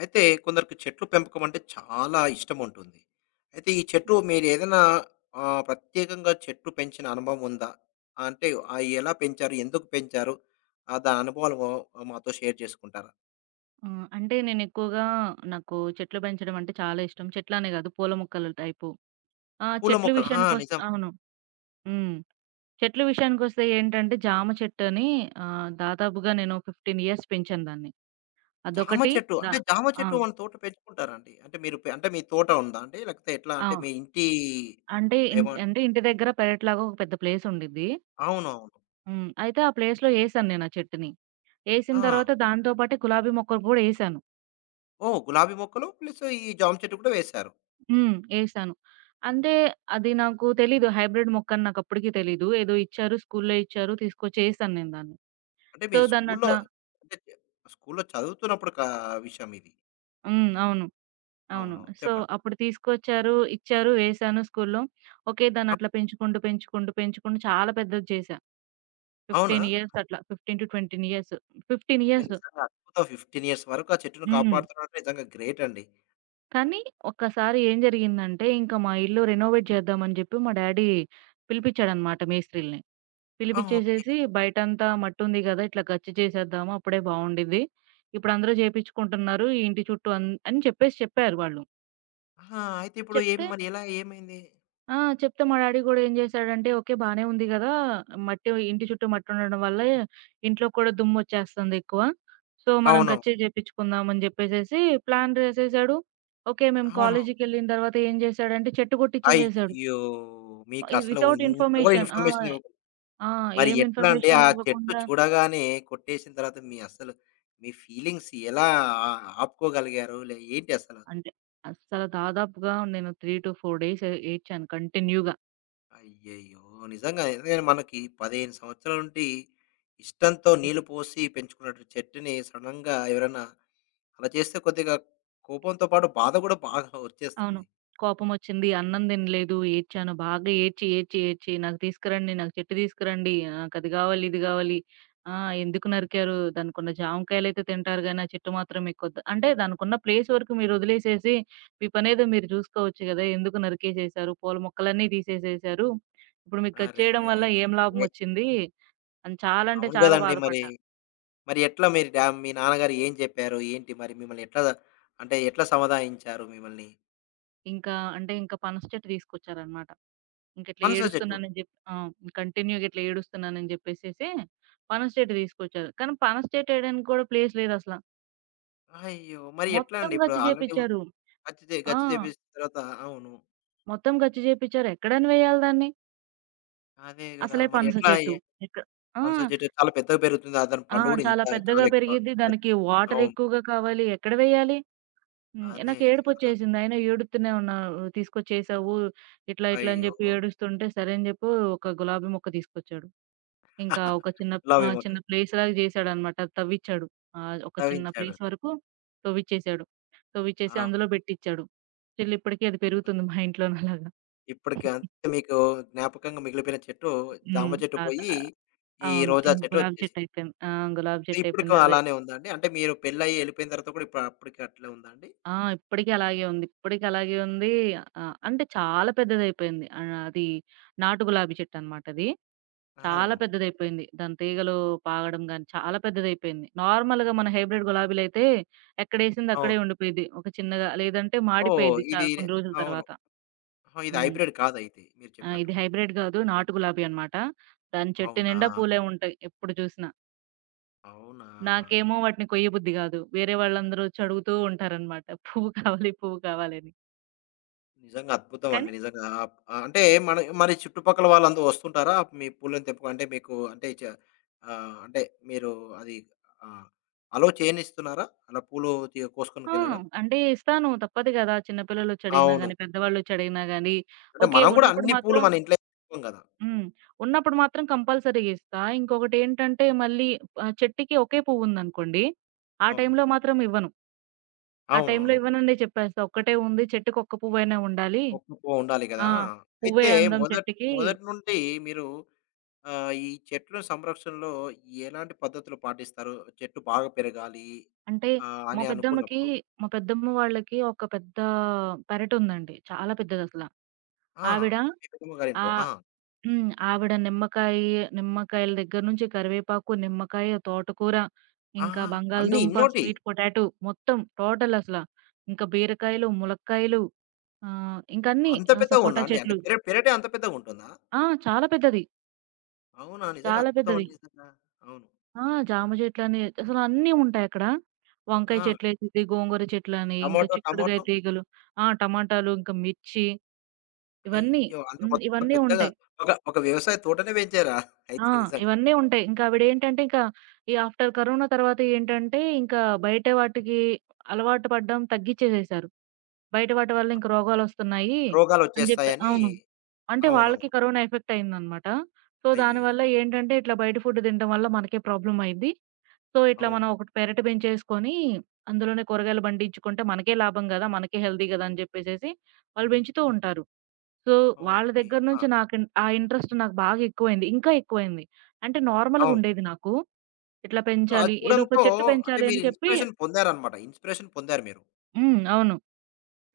అయితే కొందరికి చెట్లు పెంపకం అంటే చాలా ఇష్టం ఉంటుంది. అయితే ఈ చెట్టు మీరేదైనా ప్రత్యేకంగా చెట్టు పెంచిన అనుభవం ఉందా? అంటే ఎలా పెంచారు? ఎందుకు పెంచారు? దాని అనుభవాలు మాతో షేర్ చేసుకుంటారా? ఆ! అంటే నేనెక్కువగా నాకు చెట్లు పెంచడం అంటే చాలా ఇష్టం. చెట్లనే గాదు పూల మొక్కల టైపు. ఆ, పూల చెట్లు మొక్కలు, ఆ, విషయానికొస్తే నిజం. అవును. హ్మ్. చెట్ల విషయానికొస్తే ఏంటంటే దాదాపుగా నేను 15 ఇయర్స్ పెంచాను దాన్ని. అదొకటి. ద జామ ఆ! చెట్టు మన తోటలో పెంచుకుంటారా అండి? అంటే మీరు పె అంటే మీ తోట ఉందా అండి? లేకపోతే ఎట్లా ఆ! అంటే మీ ఇంటి అంటే ఇన్ ఏమన్ అంటే ఇంటి దగ్గర పెరట్లాగా ఒక పెద్ద ప్లేస్ ఉండిద్ది. అవునవును. హ్మ్. అయితే ఆ ప్లేస్‌లో ఏసాను నేను ఆ చెట్టుని. ఏసిన ఆ, తర్వాత దాంతో పాటే గులాబీ మొక్కలు గూడా ఏసాను. ఓహ్, గులాబీ మొక్కలు ప్లస్ ఈ జామ చెట్టు కూడా వేశారు. హ్మ్. ఏశాను. అంటే అది నాకు తెలీదు. హైబ్రిడ్ మొక్కని నాకప్పటికి తెలీదు. ఏదో ఇచ్చారు. స్కూల్లో ఇచ్చారు. తీసుకొచ్చి ఏశాను నేను దాన్ని. అంటే సో, మీరు స్కూల్లో దాన్నట్లా అంటే స్కూల్లో చదువుతున్నప్పుడు కా విషయం ఇది. హ్మ్. అవును. అవును. అవునవును. సో, చెప్పండి. అప్పుడు తీసుకొచ్చారు, ఇచ్చారు, వేశాను స్కూల్లో. ఓకే. అ దాన్నట్లా పెంచుకుంటూ, పెంచుకుంటూ, పెంచుకుంటూ చాలా పెద్దది చేశా. అవునా? 15 ఇయర్స్ అట్లా. 15-20 ఇయర్స్. 15 ఓహ్, ఇయర్స్. నిజంగా అద్భుతం. 15 ఇయర్స్ వరకు ఆ చెట్టును హ్మ్. కాపాడుతున్నారంటే నిజంగా గ్రేట్ అండి. కానీ ఒక్కసారి ఏం జరిగిందంటే, ఇంక మా ఇల్లు రెనోవేట్ చేద్దామని జెప్పి మా డ్యాడీ పిలిపిచ్చాడనమాట మేస్త్రీలని. ఆ, ఓకే. పిలిపిచ్చేసేసి బయటంతా మట్టుంది గదా! ఇట్లా గచ్చు చేసేద్దాము అప్పుడే బావుండిద్ది. ఇప్పుడందరూ చేపిచ్చుకుంటున్నారు. ఈ ఇంటి చుట్టూ అని చెప్పేసి చెప్పారు వాళ్ళు. ఆహా, అయితే ఇప్పుడు ఏం చెప్తే మరి ఎలా ఏమైంది? ఆ! చెప్తే మా డ్యాడీ గూడా ఏం జేశాడంటే, ఓకే. బానే ఉంది గదా! మట్టి ఇంటి చుట్టూ మట్టుండడం వల్ల ఇంట్లో కూడా దుమ్మొచ్చేస్తుందెక్కువ. సో, మనం అవునవును. గచ్చే చేపిచ్చుకుందాం అని జెప్పేసేసి ప్లాన్ వేసేసాడు. ఓకే. మేము అవును. కాలేజీకెళ్ళిన తర్వాత ఏం జేశాడంటే చెట్టు గొట్టిచ్చేసేసాడు. అయ్యో, మీకసలు వితౌట్ ఇంత కూడా ఇన్ఫర్మేషన్. ఆ! ఇన్ఫర్మేషన్ ఇవ్వకుండా ఆ! మరి ఏం ఎట్లా అండి? ఆ ఇన్ఫర్మేషన్ చెట్టు ఇవ్వకుండా చూడగానే కొట్టేసిన తర్వాత మీ అసలు మీ ఫీలింగ్స్ ఎలా ఆ ఆపుకోగలిగారు? ఏంటి అసల? అంటే అస్సలు దాదాపుగా నేను 3-4 డేస్ ఏడ్చాను కంటిన్యూగా. అయ్యయ్యో, నిజంగా. ఎందుకంటే మనకి 15 సంవత్సరాల నుండి ఇష్టంతో హ్మ్. నీళ్లు పోసి పెంచుకున్నటు చెట్టుని సడెన్‌గా ఎవరైనా అలా చేస్తే కొద్దిగా కోపంతో పాటు బాధ కూడా బాగా అవును. వచ్చేస్తుంది. కోపమొచ్చింది. అన్నం తినలేదు. ఏడ్చాను. బాగా ఏడ్చి, ఏడ్చి, ఏడ్చి, "నాకు తీసుకురండి. నాకు చెట్టు తీసుకురండి. నాకు అది కావాలి, ఇది కావాలి. ఆ! ఎందుకు నరికారు? దానికున్న జామకాయలైతే తింటారు గానీ, ఆ చెట్టు మాత్రం మీకొద్దు." అంటే దానికున్న ప్లేస్ వరకు మీరు వదిలేసేసి, మీ పనేదో మీరు చూసుకోవచ్చు కదా! ఎందుకు నరికేసేసారు? పూల మొక్కలన్నీ తీసేసేసారు. ఇప్పుడు మీకు కట్ చేయడం అరెరే, వల్ల రే ఏం రే. లాభమొచ్చింది? అని చాలా అంటే అవును చాలా గదండీ మరి. బాధపడ్డా. మరి ఎట్లా మీరు డ్యామ్ మీ నాన్నగారు ఏం జెప్పారు? ఏంటి మరి మిమ్మల్ని ఎట్లా అంటే ఎట్లా సమాధానించారు మిమ్మల్ని? ఇంకా పనస చెట్టు తీసుకొచ్చారనమాట. ఇంకిట్లా పనస చెట్టు. ఏడుస్తున్నానని జెప్పి ఆ! కంటిన్యూ‌గా ఇట్లా ఏడుస్తున్నానని జెప్పేసేసి పనస చెట్టు తీసుకొచ్చారు. కానీ పనస చెట్టు ఏయడానికి కూడా ప్లేస్ లేదసల. అయ్యో, మరి ఎట్లా మొత్తం అండి ఇప్పుడు గచ్చు ఆల్రెడీ ఉన్ చేపిచ్చారు. ఆ! గచ్చు చేపించిన తర్వాత అవును. మొత్తం గచ్చు చేపిచ్చారు. ఎక్కడని వేయాలి దాన్ని? అదే గదా! అసలే మరి పనస ఎట్లా చెట్టు. ఎక్క ఆ! పనస చెట్టు చాలా పెద్దగా పెరుగుతుంది. ఆ దాని ఆ! పండు గూడా ఇంత చాలా పెద్దగా చాలా ఎక్కువ. పెరిగిద్ది. పెద్ దానికి వాటర్ అవును. ఎక్కువగా కావాలి. ఎక్కడ వేయాలి? హ్మ్. అదే. నాకు అదే గదా! ఏడుపొచ్చేసింది. అయినా ఏడుత్తూనే ఉన్నారు. తీసుకొచ్చేసావు ఇట్లా, ఇట్లా అని అయ్యో! జెప్పి ఏడుస్తుంటే సరే అని జెప్పి ఒక గులాబీ మొక్క తీసుకొచ్చాడు. ఇంకా ఒక చిన్న లవ్ ఆహ్, ఎమోక చిన్న ప్లేస్ లాగా జేశాడనమాట. తవ్విచ్చాడు. ఒక చిన్న తవ్వించాడు. ప్లేస్ వరకు తవ్విచ్చేసాడు. తవ్విచ్చేసి అవును. అందులో బెట్టిచ్చాడు. స్టిల్ ఇప్పటికి అది అవును. పెరుగుతుంది మా ఇంట్లోనే అలాగా. ఇప్పటికి అంతే మీకు జ్ఞాపకంగా మిగిలిపోయిన చెట్టు జామ హ్మ్. చెట్టు అద పోయి, ఈ అవును. రోజా ఇంక చెట్టు గులాబీ చెట్టు వచ్చేసింది. అయిపోయింది. ఆ! గులాబీ చెట్టు ఇప్పటికి అయిపోయింది. అదే. అలానే ఉందా అండి? అంటే మీరు పెళ్లయ్యి ఎళ్ళిపోయిన తర్వాత కూడా ఇప్పుడు అప్పటికి అట్లే ఉందా అండి? ఆ! ఇప్పటికి అలాగే ఉంది. ఇప్పటికి అలాగే ఉంది. అంటే చాలా పెద్దదయిపోయింది. ఆహ్, అది నాటు గులాబీ చెట్టనమాట అది. చాలా అవును. పెద్దదయిపోయింది. దాని తీగలు పాగడం గాని చాలా పెద్దదయిపోయింది. నార్మల్‌గా మన హైబ్రిడ్ గులాబీలయితే ఎక్కడేసింది అవును. అక్కడే ఉండిపోయిద్ది. ఒక చిన్నగా లేదంటే ఓహ్, మాడిపోయిద్ది ఇది కొన్ని రోజుల అవును. తర్వాత. ఆ, ఇది హ్మ్. హైబ్రిడ్ కాదయితే మీరు ఆ! చెప్పినట్టు. ఇది హైబ్రిడ్ గాదు. నాటు గులాబీ అన్నమాట. దాని చెట్టు అవునా? నిండా పూలే ఉంటాయి ఎప్పుడు చూసినా. అవునా? నాకేమో వాటిని కొయ్యబుద్ధి గాదు. వేరే వాళ్ళందరూ వచ్చి అడుగుతూ ఉంటారన్నమాట. పువ్వు కావాలి, పువ్వు కావాలి అని. నిజంగా అద్భుతం అండి. కానీ నిజంగా ఆప్ అంటే మన మరి చుట్టుపక్కల వాళ్ళందరూ వస్తుంటారా? మీ పూలను తెంపుకో అంటే మీకు అంటే చ అంటే మీరు అది ఆహ్, అలో చేయనిస్తున్నారా? అలా పూలు తీ ఆ! కోసుకొనికెళ్ళడం? అంటే ఇస్తాను తప్పదు గదా! చిన్న పిల్లలొచ్చి అడిగినా అవును. గాని, పెద్దవాళ్ళొచ్చి అడిగినా గాని అంటే ఓకే. మనం గూడా ఉన్నప్పుడు అన్ని పూలు మాత్రం మన ఇంట్లో తెంపం గదా! హ్మ్. ఉన్నప్పుడు మాత్రం కంపల్సరీగా ఇస్తా. చెట్టుకి ఒకే పువ్వుందనుకోండి, ఆ అవును. టైంలో మాత్రం ఇవ్వను. ఆ టైంలో అవునవును. ఇవ్వననే చెప్పేస్తా. ఒక్కటే ఉంది చెట్టుకి ఒక్క పువ్వైనా ఉండాలి. మొక్కు పువ్వు ఉండాలి ఆ! గదా! పువ్వే అయితే అందం మొదట్ చెట్టుకి. మొదటి నుండి మీరు ఈ చెట్ల సంరక్షణలో ఎలాంటి పద్ధతులు పాటిస్తారు? చెట్టు బాగా పెరగాలి అంటే మా అని పెద్దమ్మకి, అనుకున్నప్పుడు? మా పెద్దమ్మ వాళ్ళకి ఒక పెద్ద పెరటుందండి. చాలా పెద్దదసల. ఆ, ఆవిడ. మీ పెద్దమ్మ ఆ! గారింట్లో. ఆ! హ్మ్. నిమ్మకాయల దగ్గర నుంచి కరివేపాకు, నిమ్మకాయ, తోటకూర, ఇంకా ఆహా, అన్నీ బంగాళదుంప, ఇన్నోటి. స్వీట్ పొటాటో మొత్తం టోటల్ అసల. ఇంకా బీరకాయలు, ములక్కాయలు ఆహ్, ఇంకా అన్నీ అంత ఆహ్, సపోటా పెద్దగుందా అండి? అంటే చెట్లు. పెరటే అంత పెద్దగుంటుందా? ఆ! చాలా పెద్దది. అవునా? నిజంగా చాలా అద్భుతం పెద్దది. అండి నిజంగా. అవును. ఆ! జామ చెట్లని అసలు అన్నీ ఉంటాయక్కడ. వంకాయ ఆ, చెట్లేసిద్ది, గోంగూర చెట్లని, ఇంకా చిక్కుడుగాయ టమాటో తీగలు, ఆ, టమాటాలు, ఇంకా మిర్చి ఇవన్నీ. అయ్యో! అంటే హ్మ్. మొత్తం ఇవన్నీ పెద్దగా ఉంటాయి. ఒక ఒక వ్యవసాయ తోటనే పెంచారా? ఆ! అయితే నిజంగా. ఇవన్నీ ఉంటాయి. ఇంకా ఆవిడేంటంటే, ఇంకా ఈ ఆఫ్టర్ కరోనా తర్వాత ఏంటంటే, ఇంకా బయట వాటికి అలవాటు పడడం తగ్గిచ్చేసేశారు. బయట వాటి వల్ల ఇంక రోగాలొస్తున్నాయి అని జెప్పి రోగాలొచ్చేస్తాయని అవును. అంటే అవునవును. వాళ్ళకి కరోనా ఎఫెక్ట్ అయిందనమాట. సో, అయ్యయ్యో! దానివల్ల ఏంటంటే, ఇట్లా బయట ఫుడ్ తినడం వల్ల మనకే ప్రాబ్లమ్ అయ్యిద్ది. సో, ఇట్లా అవును. మనం ఒకటి పెరట పెంచేసుకొని, అందులోనే కూరగాయలు పండించుకుంటే మనకే లాభం గదా! మనకే హెల్తీ గదా! అని జెప్పేసేసి వాళ్ళు పెంచుతూ ఉంటారు. సో, వాళ్ళ ఓకే. దగ్గర ఆ! నుంచి నాకు ఇన్ ఆ ఇంట్రెస్ట్ నాకు బాగా ఎక్కువైంది. ఇంకా ఎక్కువైంది. అంటే నార్మల్‌గా అవును. ఉండేది నాకు. ఇట్లా సో, అది పెంచాలి, ఏదో ఒక చూడడంతో చెట్టు అంటే పెంచాలి మీరు అని చెప్పి ఇన్‌స్పిరేషన్ పొందారన్నమాట. ఇన్‌స్పిరేషన్ పొందారు మీరు. హ్మ్. అవును.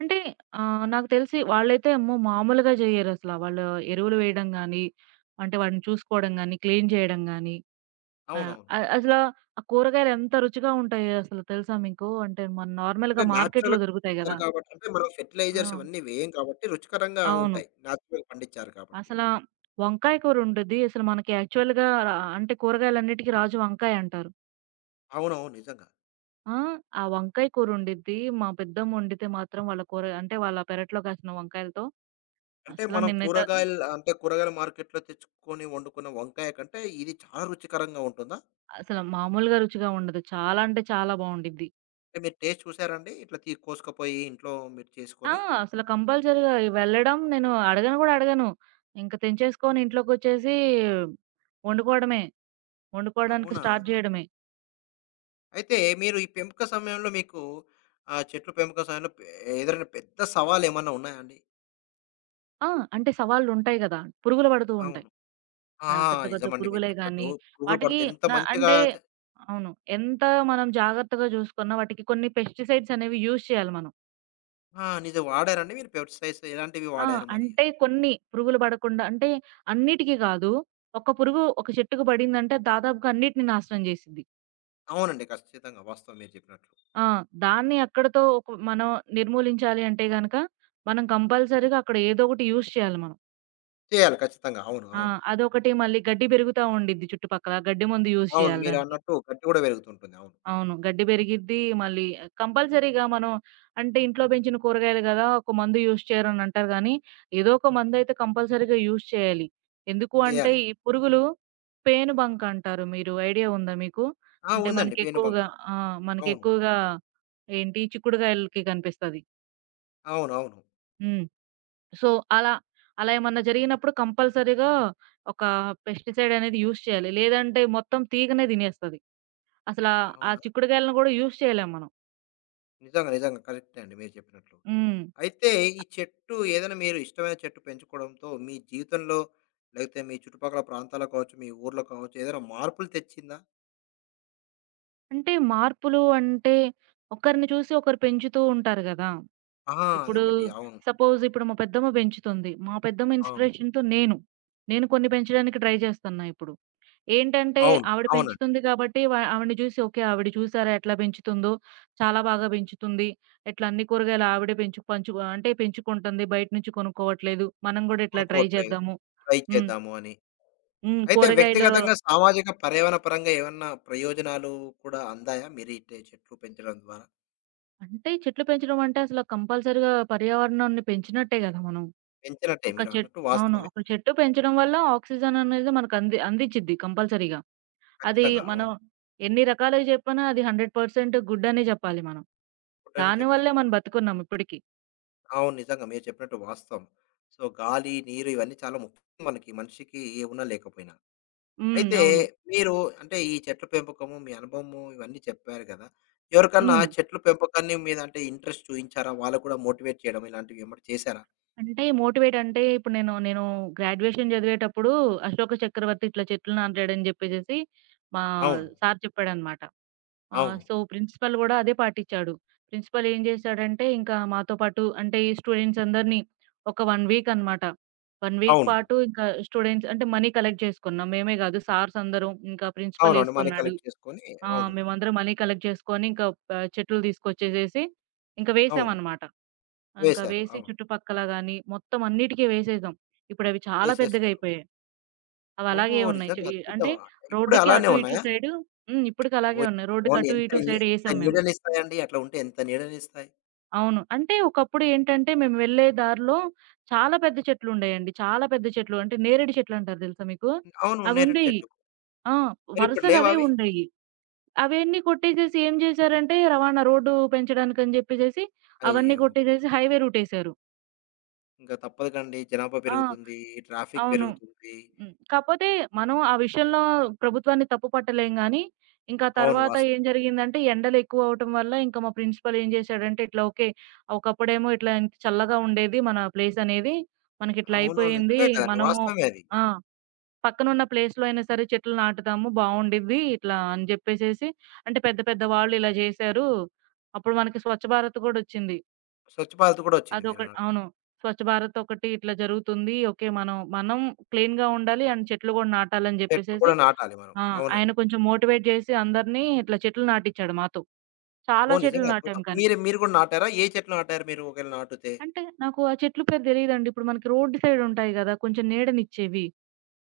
అంటే నాకు తెలిసి వాళ్ళైతే అమ్మో! మామూలుగా జెయ్యరసల. వాళ్ళు ఎరువులు వేయడం గానీ, అంటే వాటిని చూసుకోవడం గానీ, క్లీన్ జేయడం గానీ, ఆహ్, అవునవును. అ అసల ఆ కూరగాయలు ఎంత రుచిగా ఉంటాయో అసలు తెలుసా మీకు? అంటే మన అంటే నార్మల్‌గా మార్కెట్‌లో న్యాచురల్‌గా దొరుకుతాయి పండించారు గదా! కాబట్టి అంటే మనం ఫెర్టిలైజర్స్ ఆ! ఇవన్నీ వేయం కాబట్టి రుచికరంగా అవును. ఉంటాయి. న్యాచురల్‌గా పండించారు కాబట్టి. అసలా వంకాయ కూరుండిద్ది. అసలు మనకి యాక్చువల్‌గా రా అంటే కూరగాయలన్నిటికి రాజు వంకాయ అంటారు. అవునవును. నిజంగా. ఆ! ఆ వంకాయ కూరుండిద్ది. మా పెద్దమ్మ వండితే మాత్రం వాళ్ళ కూర అంటే వాళ్ళ పెరట్లో కాసిన వంకాయలతో అంటే అసల మనం నేనైతే కూరగాయలు అంటే కూరగాయల మార్కెట్‌లో తెచ్చుకొని వండుకున్న వంకాయ కంటే ఇది చాలా రుచికరంగా ఉంటుందా? అసలు మామూలుగా రుచిగా ఉండదు. చాలా అంటే చాలా బావుండిద్ది. అంటే మీరు టేస్ట్ చూసారండి? ఇట్లా తీ కోసుకపోయి ఇంట్లో మీరు ఆ! చేసుకొని? అసలు కంపల్సరీగా వెళ్ళడం నేను అడగను గూడా అడగను. ఇంక తెంచేసుకొని ఇంట్లోకొచ్చేసి వండుకోవడమే. వండుకోవడానికి అవునా? స్టార్ట్ జేయడమే. అయితే మీరు ఈ పెంపక సమయంలో మీకు చెట్లు పెంపక సమయంలో పె ఎదురైన పెద్ద సవాలేమన్నా ఉన్నాయా అండి? ఆ! అంటే సవాళ్ళుంటాయి గదా! పురుగులు పడుతూ ఉంటాయి. అవును. ఆ! ఆ! పెద్ద పెద్ద నిజమండి. మీరు పురుగులే చెప్పినట్టు గానీ, పురుగులు వాటికి పడితే ఎంత న మంచిగా అంటే చే అవును. ఎంత మనం జాగ్రత్తగా జూసుకున్నా వాటికి కొన్ని పెస్టిసైడ్స్ అనేవి యూజ్ చేయాలి మనం. ఆ, నిజం. వాడారండి మీరు పెస్టిసైడ్స్ ఎలాంటివి ఆ! వాడారు మరి? అంటే కొన్ని పురుగులు పడకుండా అంటే అన్నిటికి గాదు. ఒక పురుగు ఒక చెట్టుకి పడిందంటే దాదాపుగా అన్నిటిని నాశనం జేసిద్ది. అవునండి. ఖచ్చితంగా. వాస్తవం మీరు చెప్పినట్లు. ఆ! దాన్ని అక్కడితో ఒక మనం నిర్మూలించాలి అంటే గనక మనం కంపల్సరీగా అక్కడ ఏదో ఒకటి యూజ్ చేయాలి మనం. చేయాలి ఖచ్చితంగా. అవును. ఆ! అవును. అదొకటి మళ్ళీ గడ్డి పెరుగుతా ఉండిద్ది చుట్టుపక్కల. ఆ గడ్డి మందు యూజ్ అవును. చేయాలి దానికి. మీరన్నట్టు గడ్డి గూడా పెరుగుతుంటుంది. అవును. అవును. గడ్డి పెరిగిద్ది. మళ్ళీ కంపల్సరీగా మనం అంటే ఇంట్లో పెంచిన కూరగాయలు గదా! ఒక మందు యూజ్ చేయరనంటారు గానీ, ఏదో ఒక మందైతే కంపల్సరీగా యూజ్ చేయాలి. ఎందుకు అంటే చేయాలి. ఈ పురుగులు పేనుబంక అంటారు. మీరు ఐడియా ఉందా మీకు? ఆ, అంటే ఉందండి పేనుబంక. మనకెక్కువగా ఆ! అవును. మనకెక్కువగా ఏంటి చిక్కుడుగాయలకి కనిపిస్తది. అవునవును. హ్మ్. సో, అలా అలా ఏమన్నా జరిగినప్పుడు కంపల్సరీగా ఒక పెస్టిసైడ్ అనేది యూజ్ చేయాలి. లేదంటే మొత్తం తీగనే తినేస్తది. అసలా ఆ అవునా? చిక్కుడుగాయలను గూడా యూజ్ చేయలేం మనం. నిజంగా, నిజంగా కరెక్టే అండి మీరు చెప్పినట్లు. హ్మ్. అయితే ఈ చెట్టు ఏదైనా మీరు ఇష్టమైన చెట్టు పెంచుకోవడంతో మీ జీవితంలో లేకపోతే మీ చుట్టుపక్కల ప్రాంతాల్లో కావచ్చు, మీ ఊర్లో కావచ్చు ఏదైనా మార్పులు తెచ్చిందా? అంటే మార్పులు అంటే, ఒకరిని చూసి ఒకరు పెంచుతూ ఉంటారు గదా! ఆ, ఇప్పుడు అదొకటి. అవును. సపోజ్ ఇప్పుడు మా పెద్దమ్మ పెంచుతుంది. మా పెద్దమ్మ అవును. ఇన్‌స్పిరేషన్‌తో నేను కొన్ని పెంచడానికి ట్రై చేస్తున్నా ఇప్పుడు. ఏంటంటే అవును. ఆవిడ అవునండి. పెంచుతుంది కాబట్టి ఆవిడని చూసి ఓకే. ఆవిడ చూసారా ఎట్లా పెంచుతుందో, చాలా బాగా పెంచుతుంది. ఇట్లా అన్ని కూరగాయలు ఆవిడే పెంచు పంచు అంటే పెంచుకుంటుంది. బయట నుంచి కొనుక్కోవట్లేదు. మనం గూడా ఇట్లా ట్రై కొనుక్కోవట్లేదు. చేద్దాము. ట్రై హ్మ్. చేద్దాము అని. హ్మ్. అయితే వ్యక్తిగతంగా, సామాజిక, పర్యావరణ పరంగా ఏమన్నా ప్రయోజనాలు కూడా అందాయా? మీరు ఇట్టే చెట్లు పెంచడం ద్వారా? అంటే చెట్లు పెంచడం అంటే అసలు కంపల్సరీగా పర్యావరణాన్ని పెంచినట్టే గదా మనం. పెంచినట్టే ఒక చెట్ మీరన్నట్టు అవును. వాస్తవమే. ఒక చెట్టు పెంచడం వల్ల ఆక్సిజన్ అనేది మనకు అందిచ్చిద్ది కంపల్సరీగా. అది ఖచ్చితంగా. మనం అవును. ఎన్ని రకాలుగా చెప్పినా అది 100% గుడ్ అనే జెప్పాలి మనం. ఫుడ్ అనే చెప్పాలి. దానివల్లే మనం బతికున్నాం ఇప్పటికి. అవును. నిజంగా మీరు చెప్పినట్టు వాస్తవం. సో, గాలి, నీరు ఇవన్నీ చాలా ముఖ్యం మనకి. మనిషికి ఏ ఉన్నా లేకపోయినా. హ్మ్. అయితే అవును. మీరు అంటే ఈ చెట్ల పెంపకము, మీ అనుభవము ఇవన్నీ చెప్పారు కదా! ఎవరికన్నా హ్మ్. చెట్ల పెంపకాన్ని మీద అంటే ఇంట్రెస్ట్ చూయించారా? వాళ్ళకి కూడా మోటివేట్ చేయడం ఇలాంటివి ఏమన్నా చేశారా? అంటే మోటివేట్ అంటే ఇప్పుడు నేను గ్రాడ్యుయేషన్ చదివేటప్పుడు 'అశోక చక్రవర్తి ఇట్లా చెట్లు నాటాడని' జెప్పేసేసి మా అవును. సార్ చెప్పాడన్నమాట. ఆ! అవును. సో, ప్రిన్సిపల్ గూడా అదే పాటిచ్చాడు. ప్రిన్సిపల్ ఏం జేశాడంటే, ఇంకా మాతో పాటు అంటే ఈ స్టూడెంట్స్ అందరిని ఒక 1 వీక్ అనమాట. 1 వీక్ అవును. పాటు ఇంకా స్టూడెంట్స్ అంటే మనీ కలెక్ట్ జేసుకున్నాం. మేమే గాదు సార్స్ అందరం, ఇంకా ప్రిన్సిపల్ అవునండి. మనీ ఏసుకున్నాడు. కలెక్ట్ చేసుకొని ఆ! అవును. మేమందరం మనీ కలెక్ట్ జేసుకొని ఇంకా చెట్లు తీసుకొచ్చేసేసి ఇంకా అవును. వేసామనమాట. ఇంకా వేశారు. వేసి అవును. చుట్టుపక్కల గాని మొత్తం అన్నిటికి వేసేసాం. ఇప్పుడవి చాలా చేసేశారు. పెద్దగయిపోయాయి. ఓహో, అవలాగే ఉన్నాయి. చు నిజంగా ఈ అద్భుతం. అంటే ఇప్పుడు రోడ్డుకి అలానే అటు ఇటు ఉన్నాయా? సైడు. హ్మ్. ఇప్పటికి అలాగే ఓహ్! ఉన్నాయి. రోడ్డుకి అవును. అటు ఎంత ఇటు ఎ సైడ్ ఎంత ఏసాం మేము. నీడనిస్తాయండి. అట్లా ఉంటే ఎంత నీడనిస్తాయి. అవును. అంటే ఒకప్పుడు ఏంటంటే మేము వెళ్ళే దారిలో చాలా పెద్ద చెట్లుండేయండి. చాలా పెద్ద చెట్లు అంటే నేరేడు చెట్లంటారు తెలుసా మీకు? అవును. నేరేడు అవుండేయి. చెట్లు. ఆ! మరిప్పుడు వరుసగా అవే లేవావి? ఉండేయి. అవన్నీ కొట్టేసేసి ఏం చేశారంటే రవాణా రోడ్డు పెంచడానికని జెప్పేసేసి అవన్నీ అయ్యో! కొట్టేసేసి హైవే రూటేసారు. ఇంక తప్పదు కండి. జనాభా ఆ! పెరుగుతుంది. ట్రాఫిక్ అవును. పెరుగుతుంది. హ్మ్. కాపోతే మనం ఆ విషయంలో ప్రభుత్వాన్ని తప్పు పట్టలేం గానీ, ఇంకా అవును. తర్వాత వాస్తవం. ఏం జరిగిందంటే ఎండలెక్కువవ్వటం వల్ల ఇంకా మా ప్రిన్సిపల్ ఏం జేశాడంటే ఇట్లా ఓకే. ఒకప్పుడేమో ఇట్లా ఇంత చల్లగా ఉండేది మన ప్లేసనేది. మనకిట్లా అవునవును. అయిపోయింది. నిజమే కదండీ. మనము వాస్తవమే అది. ఆ! పక్కనున్న ప్లేస్‌లో అయినా సరే చెట్లు నాటుదాము బావుండిద్ది. ఇట్లా అని జెప్పేసేసి అంటే పెద్ద పెద్ద వాళ్ళు ఇలా జేశారు. అప్పుడు మనకి స్వచ్ఛ భారత్ గూడొచ్చింది. స్వచ్ఛ భారత్ కూడా వచ్చింది మీరన్నట్టు. అవును. స్వచ్ఛ భారత్ ఒకటి ఇట్లా జరుగుతుంది. ఓకే. మనం క్లీన్‌గా ఉండాలి అండ్ చెట్లు గూడా నాటాలని చెట్లు జెప్పేసేసి కూడా నాటాలి మనం. ఆ! అవునండి. ఆయన కొంచెం మోటివేట్ జేసి అందరిని ఇట్లా చెట్లు నాటిచ్చాడు మాతో. చాలా ఓహ్, చెట్లు నిజంగా నాటాం అద్భుతం. కానీ. మీరు మీరు కూడా నాటారా? ఏ చెట్లు నాటారు మీరు ఒకవేళ నాటుతే? అంటే నాకు ఆ చెట్లు పేరు తెలీదండి. ఇప్పుడు మనకి రోడ్డు సైడ్ ఉంటాయి గదా! కొంచెం నీడనిచ్చేవి.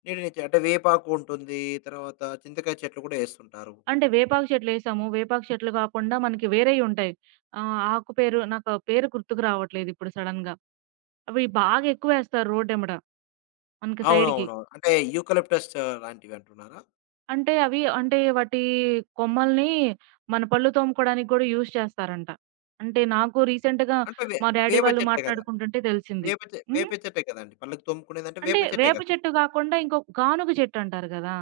నీడనిచ్చే అంటే వేపాకు ఉంటుంది. తర్వాత చింతకాయ చెట్లు కూడా ఏస్తుంటారు. అంటే వేపాకు చెట్లేసాము. వేపాకు చెట్లు కాకుండా మనకి వేరేయి ఉంటాయి. ఆహ్, ఆకు పేరు నాకు పేరు గుర్తుకు రావట్లేదు ఇప్పుడు సడెన్‌గా. అవి బాగా ఎక్కువేస్తారు రోడ్డెమ్మట మనకి సైడ్‌కి. అవునవునవును. అంటే యూకలిప్టస్ లాంటివి అంటున్నారా? అంటే అవి అంటే వాటి కొమ్మల్ని మన పళ్ళు తోముకోవడానికి గూడా యూజ్ చేస్తారంట. అంటే నాకు రీసెంట్‌గా అంటే వే మా డ్యాడీ వేప వాళ్ళు చెట్టే కదా! మాట్లాడుకుంటుంటే తెలిసింది. హ్మ్. వేప చెట్టే కదండీ! పళ్ళకి తోముకునేదంటే అంటే వేప చెట్టే వేప కదా! చెట్టు గాకుండా ఇంకో గానుగ చెట్టు అంటారు గదా!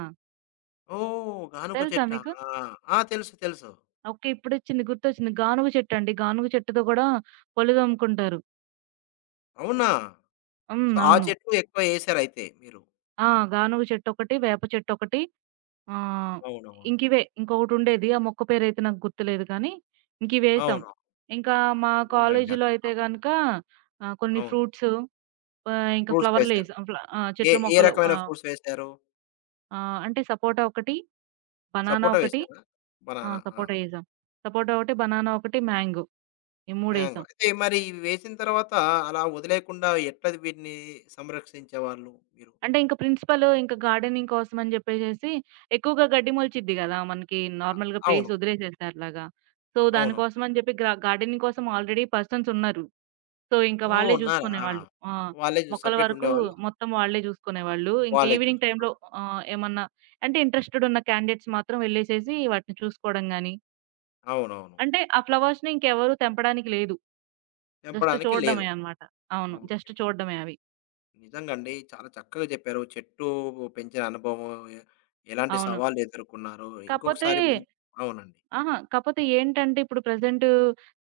ఓహ్, గానుగ తెలుసా చెట్టా? మీకు? ఆ, తెలుసు. తెలుసు. ఓకే. గుర్తొచ్చింది. గానుగ చెట్టు అండి. గానుగ చెట్టుతో గూడా పళ్ళు తోముకుంటారు. అవునా? హ్మ్. సో, ఆ అవును. చెట్టు ఎక్కువ ఏసారయితే మీరు. ఆ! గానుగ చెట్టొకటి, వేప చెట్టొకటి ఆ! అవునవును. ఇంకొకటుండేది. ఆ మొక్క పేరైతే నాకు గుర్తులేదు కానీ, ఇంకివేశాం. అవును. ఇంకా మా నిజంగా అండి. కాలేజీలో అయితే అద్భుతం. గనక కొన్ని అవును. ఫ్రూట్స్ ఇంకా ఫ్రూట్స్ వేశారు. ఫ్లవర్‌లేసాం. ఫ్ల ఆ! ఏ చెట్ల ఏ మొక్కలు. రకమైన ఆహ్, ఫ్రూట్స్ వేశారు? ఆహ్, అంటే సపోటా ఒకటి, బనానా సపోటా ఒకటి. వేశారా? ఆ! బనానా. ఆ! సపోటా ఏసాం. సపోటా ఒకటి, బనానా ఒకటి, మ్యాంగో ఈ మ్యాంగో. మూడేసాం. అయితే మరి ఇవి వేసిన తర్వాత అలా వదిలేయకుండా ఎట్లా వీటిని సంరక్షించేవాళ్ళు మీరు? అంటే ఇంక ప్రిన్సిపల్ ఇంక గార్డెనింగ్ కోసం అని జెప్పేసేసి ఎక్కువగా గడ్డి మొలిచిద్ది గదా! మనకి అ నార్మల్‌గా అవును. ప్లేస్ వదిలేసేస్తే అట్లాగా. సో, అవును. దానికోసం అని జెప్పి గార్డెనింగ్ కోసం ఆల్రెడీ పర్సన్స్ ఉన్నారు. సో, ఇంక ఓహ్, వాళ్ళే ఉన్నారా? జూసుకునేవాళ్ళు. ఆ! వాళ్ళే జూస్ మొక్కల సపరేట్ వరకు ఉండేవాళ్ళు? మొత్తం వాళ్ళే జూసుకునేవాళ్ళు. ఇంక వాళ్ళే ఈవినింగ్ జూసుకో టైమ్‌లో ఆహ్, ఏమన్నా అంటే ఇంట్రెస్టెడ్ ఉన్న క్యాండిడేట్స్ మాత్రం వెళ్ళేసేసి వాటిని చూసుకోవడం గాని, అవునవును. అంటే ఆ ఫ్లవర్స్‌ని ఇంకెవరు తెంపడానికి లేదు. జస్ట్ తెంపడానికి లేదు. చూడడమే అన్నమాట. అవును. ఓకే. జస్ట్ చూడడమే అవి. నిజంగండి. చాలా చక్కగా చెప్పారు. చెట్టు పెంచిన అనుభవం, ఎ ఎలాంటి అవును. సవాళ్లు ఎదుర్కొన్నారు. కాపోతే ఇంకొకసారి మం అవునండి. అహా! కాపోతే ఏంటంటే ఇప్పుడు ప్రెజెంట్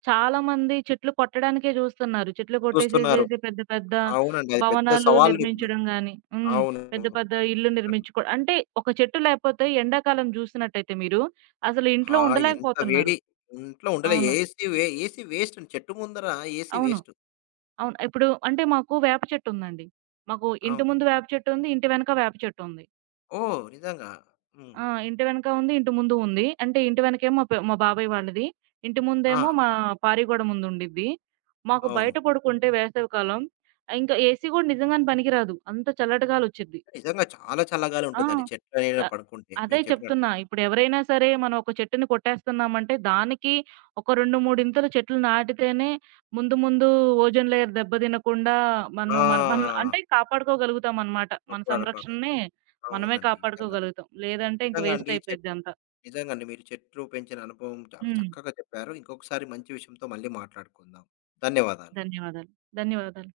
చాలామంది చెట్లు కొట్టడానికే చూస్తున్నారు. చెట్లు చూస్తున్నారు. కొట్టేసేసేసి పెద్ద పెద్ద అవునండి. అది పెద్ద భవనాలు సవాలిప్పుడు. నిర్మించడం గాని హ్మ్. పెద్ద అవునవును. పెద్ద మీరు ఇల్లు చెప్పినట్టు. నిర్మించుకో అంటే ఒక చెట్టు లేకపోతే ఎండాకాలం చూసినట్టయితే మీరు అసలు ఆ! ఇంట్లో ఎంత ఉండలేకపోతున్నారు. వేడి. ఇంట్లో ఉండలే. అవును. ఏసీ వే ఏసీ వేస్ట్ అండి. చెట్టు ముందర ఏసీ అవును. వేస్ట్. అవును. ఇప్పుడు అంటే మాకు వేప చెట్టు ఉందండి. మాకు ఇంటి అవును. ముందు వేప చెట్టు ఉంది. ఇంటి వెనక వేప చెట్టు ఉంది. ఓహ్, నిజంగా. హ్మ్. ఆ! ఇంటి వెనక ఉంది. ఇంటి ముందు ఉంది. అంటే ఇంటి వెనకేమో మా బాబాయ్ వాళ్ళది. ఇంటి ఆ, ముందేమో మా పారిగోడ ముందు ఉండిద్ది. మాకు అవును. బయట పడుకుంటే వేసవికాలం ఇంకా ఏసీ గూడా నిజంగానే పనికిరాదు. అంత చల్లటి గాలోచ్చిద్ది. నిజంగా చాలా ఆ! చల్లగాలుంటుందండి. చెట్ల త నీడన పడుకుంటే అదే మీరు చెప్పినట్టు. చెప్తున్నా. ఇప్పుడు ఎవరైనా సరే మనం ఒక చెట్టుని కొట్టేస్తున్నామంటే దానికి ఒక 2, 3 ఇంతలు చెట్లు నాటితేనే ముందు ముందు ఓజోన్ లేయర్ దెబ్బతినకుండా మనం మన మన ఆ! అంటే కాపాడుకోగలుగుతామనమాట. మన కప్పులడుకోవాలి. సంరక్షణని మనమే అవునండి. నిజంగా. కాపాడుకోగలుగుతాం. లేదంటే ఇంక నిజంగా వేస్ట్ అండి. చెట్ అయిపోయిద్ది అంతా. నిజంగా అండి. మీరు చెట్లు పెంచిన అనుభవం చాలా హ్మ్. చక్కగా చెప్పారు. ఇంకొకసారి మంచి విషయంతో మళ్ళీ మాట్లాడుకుందాం. ధన్యవాదాలు. ధన్యవాదాలు. ధన్యవాదాలు.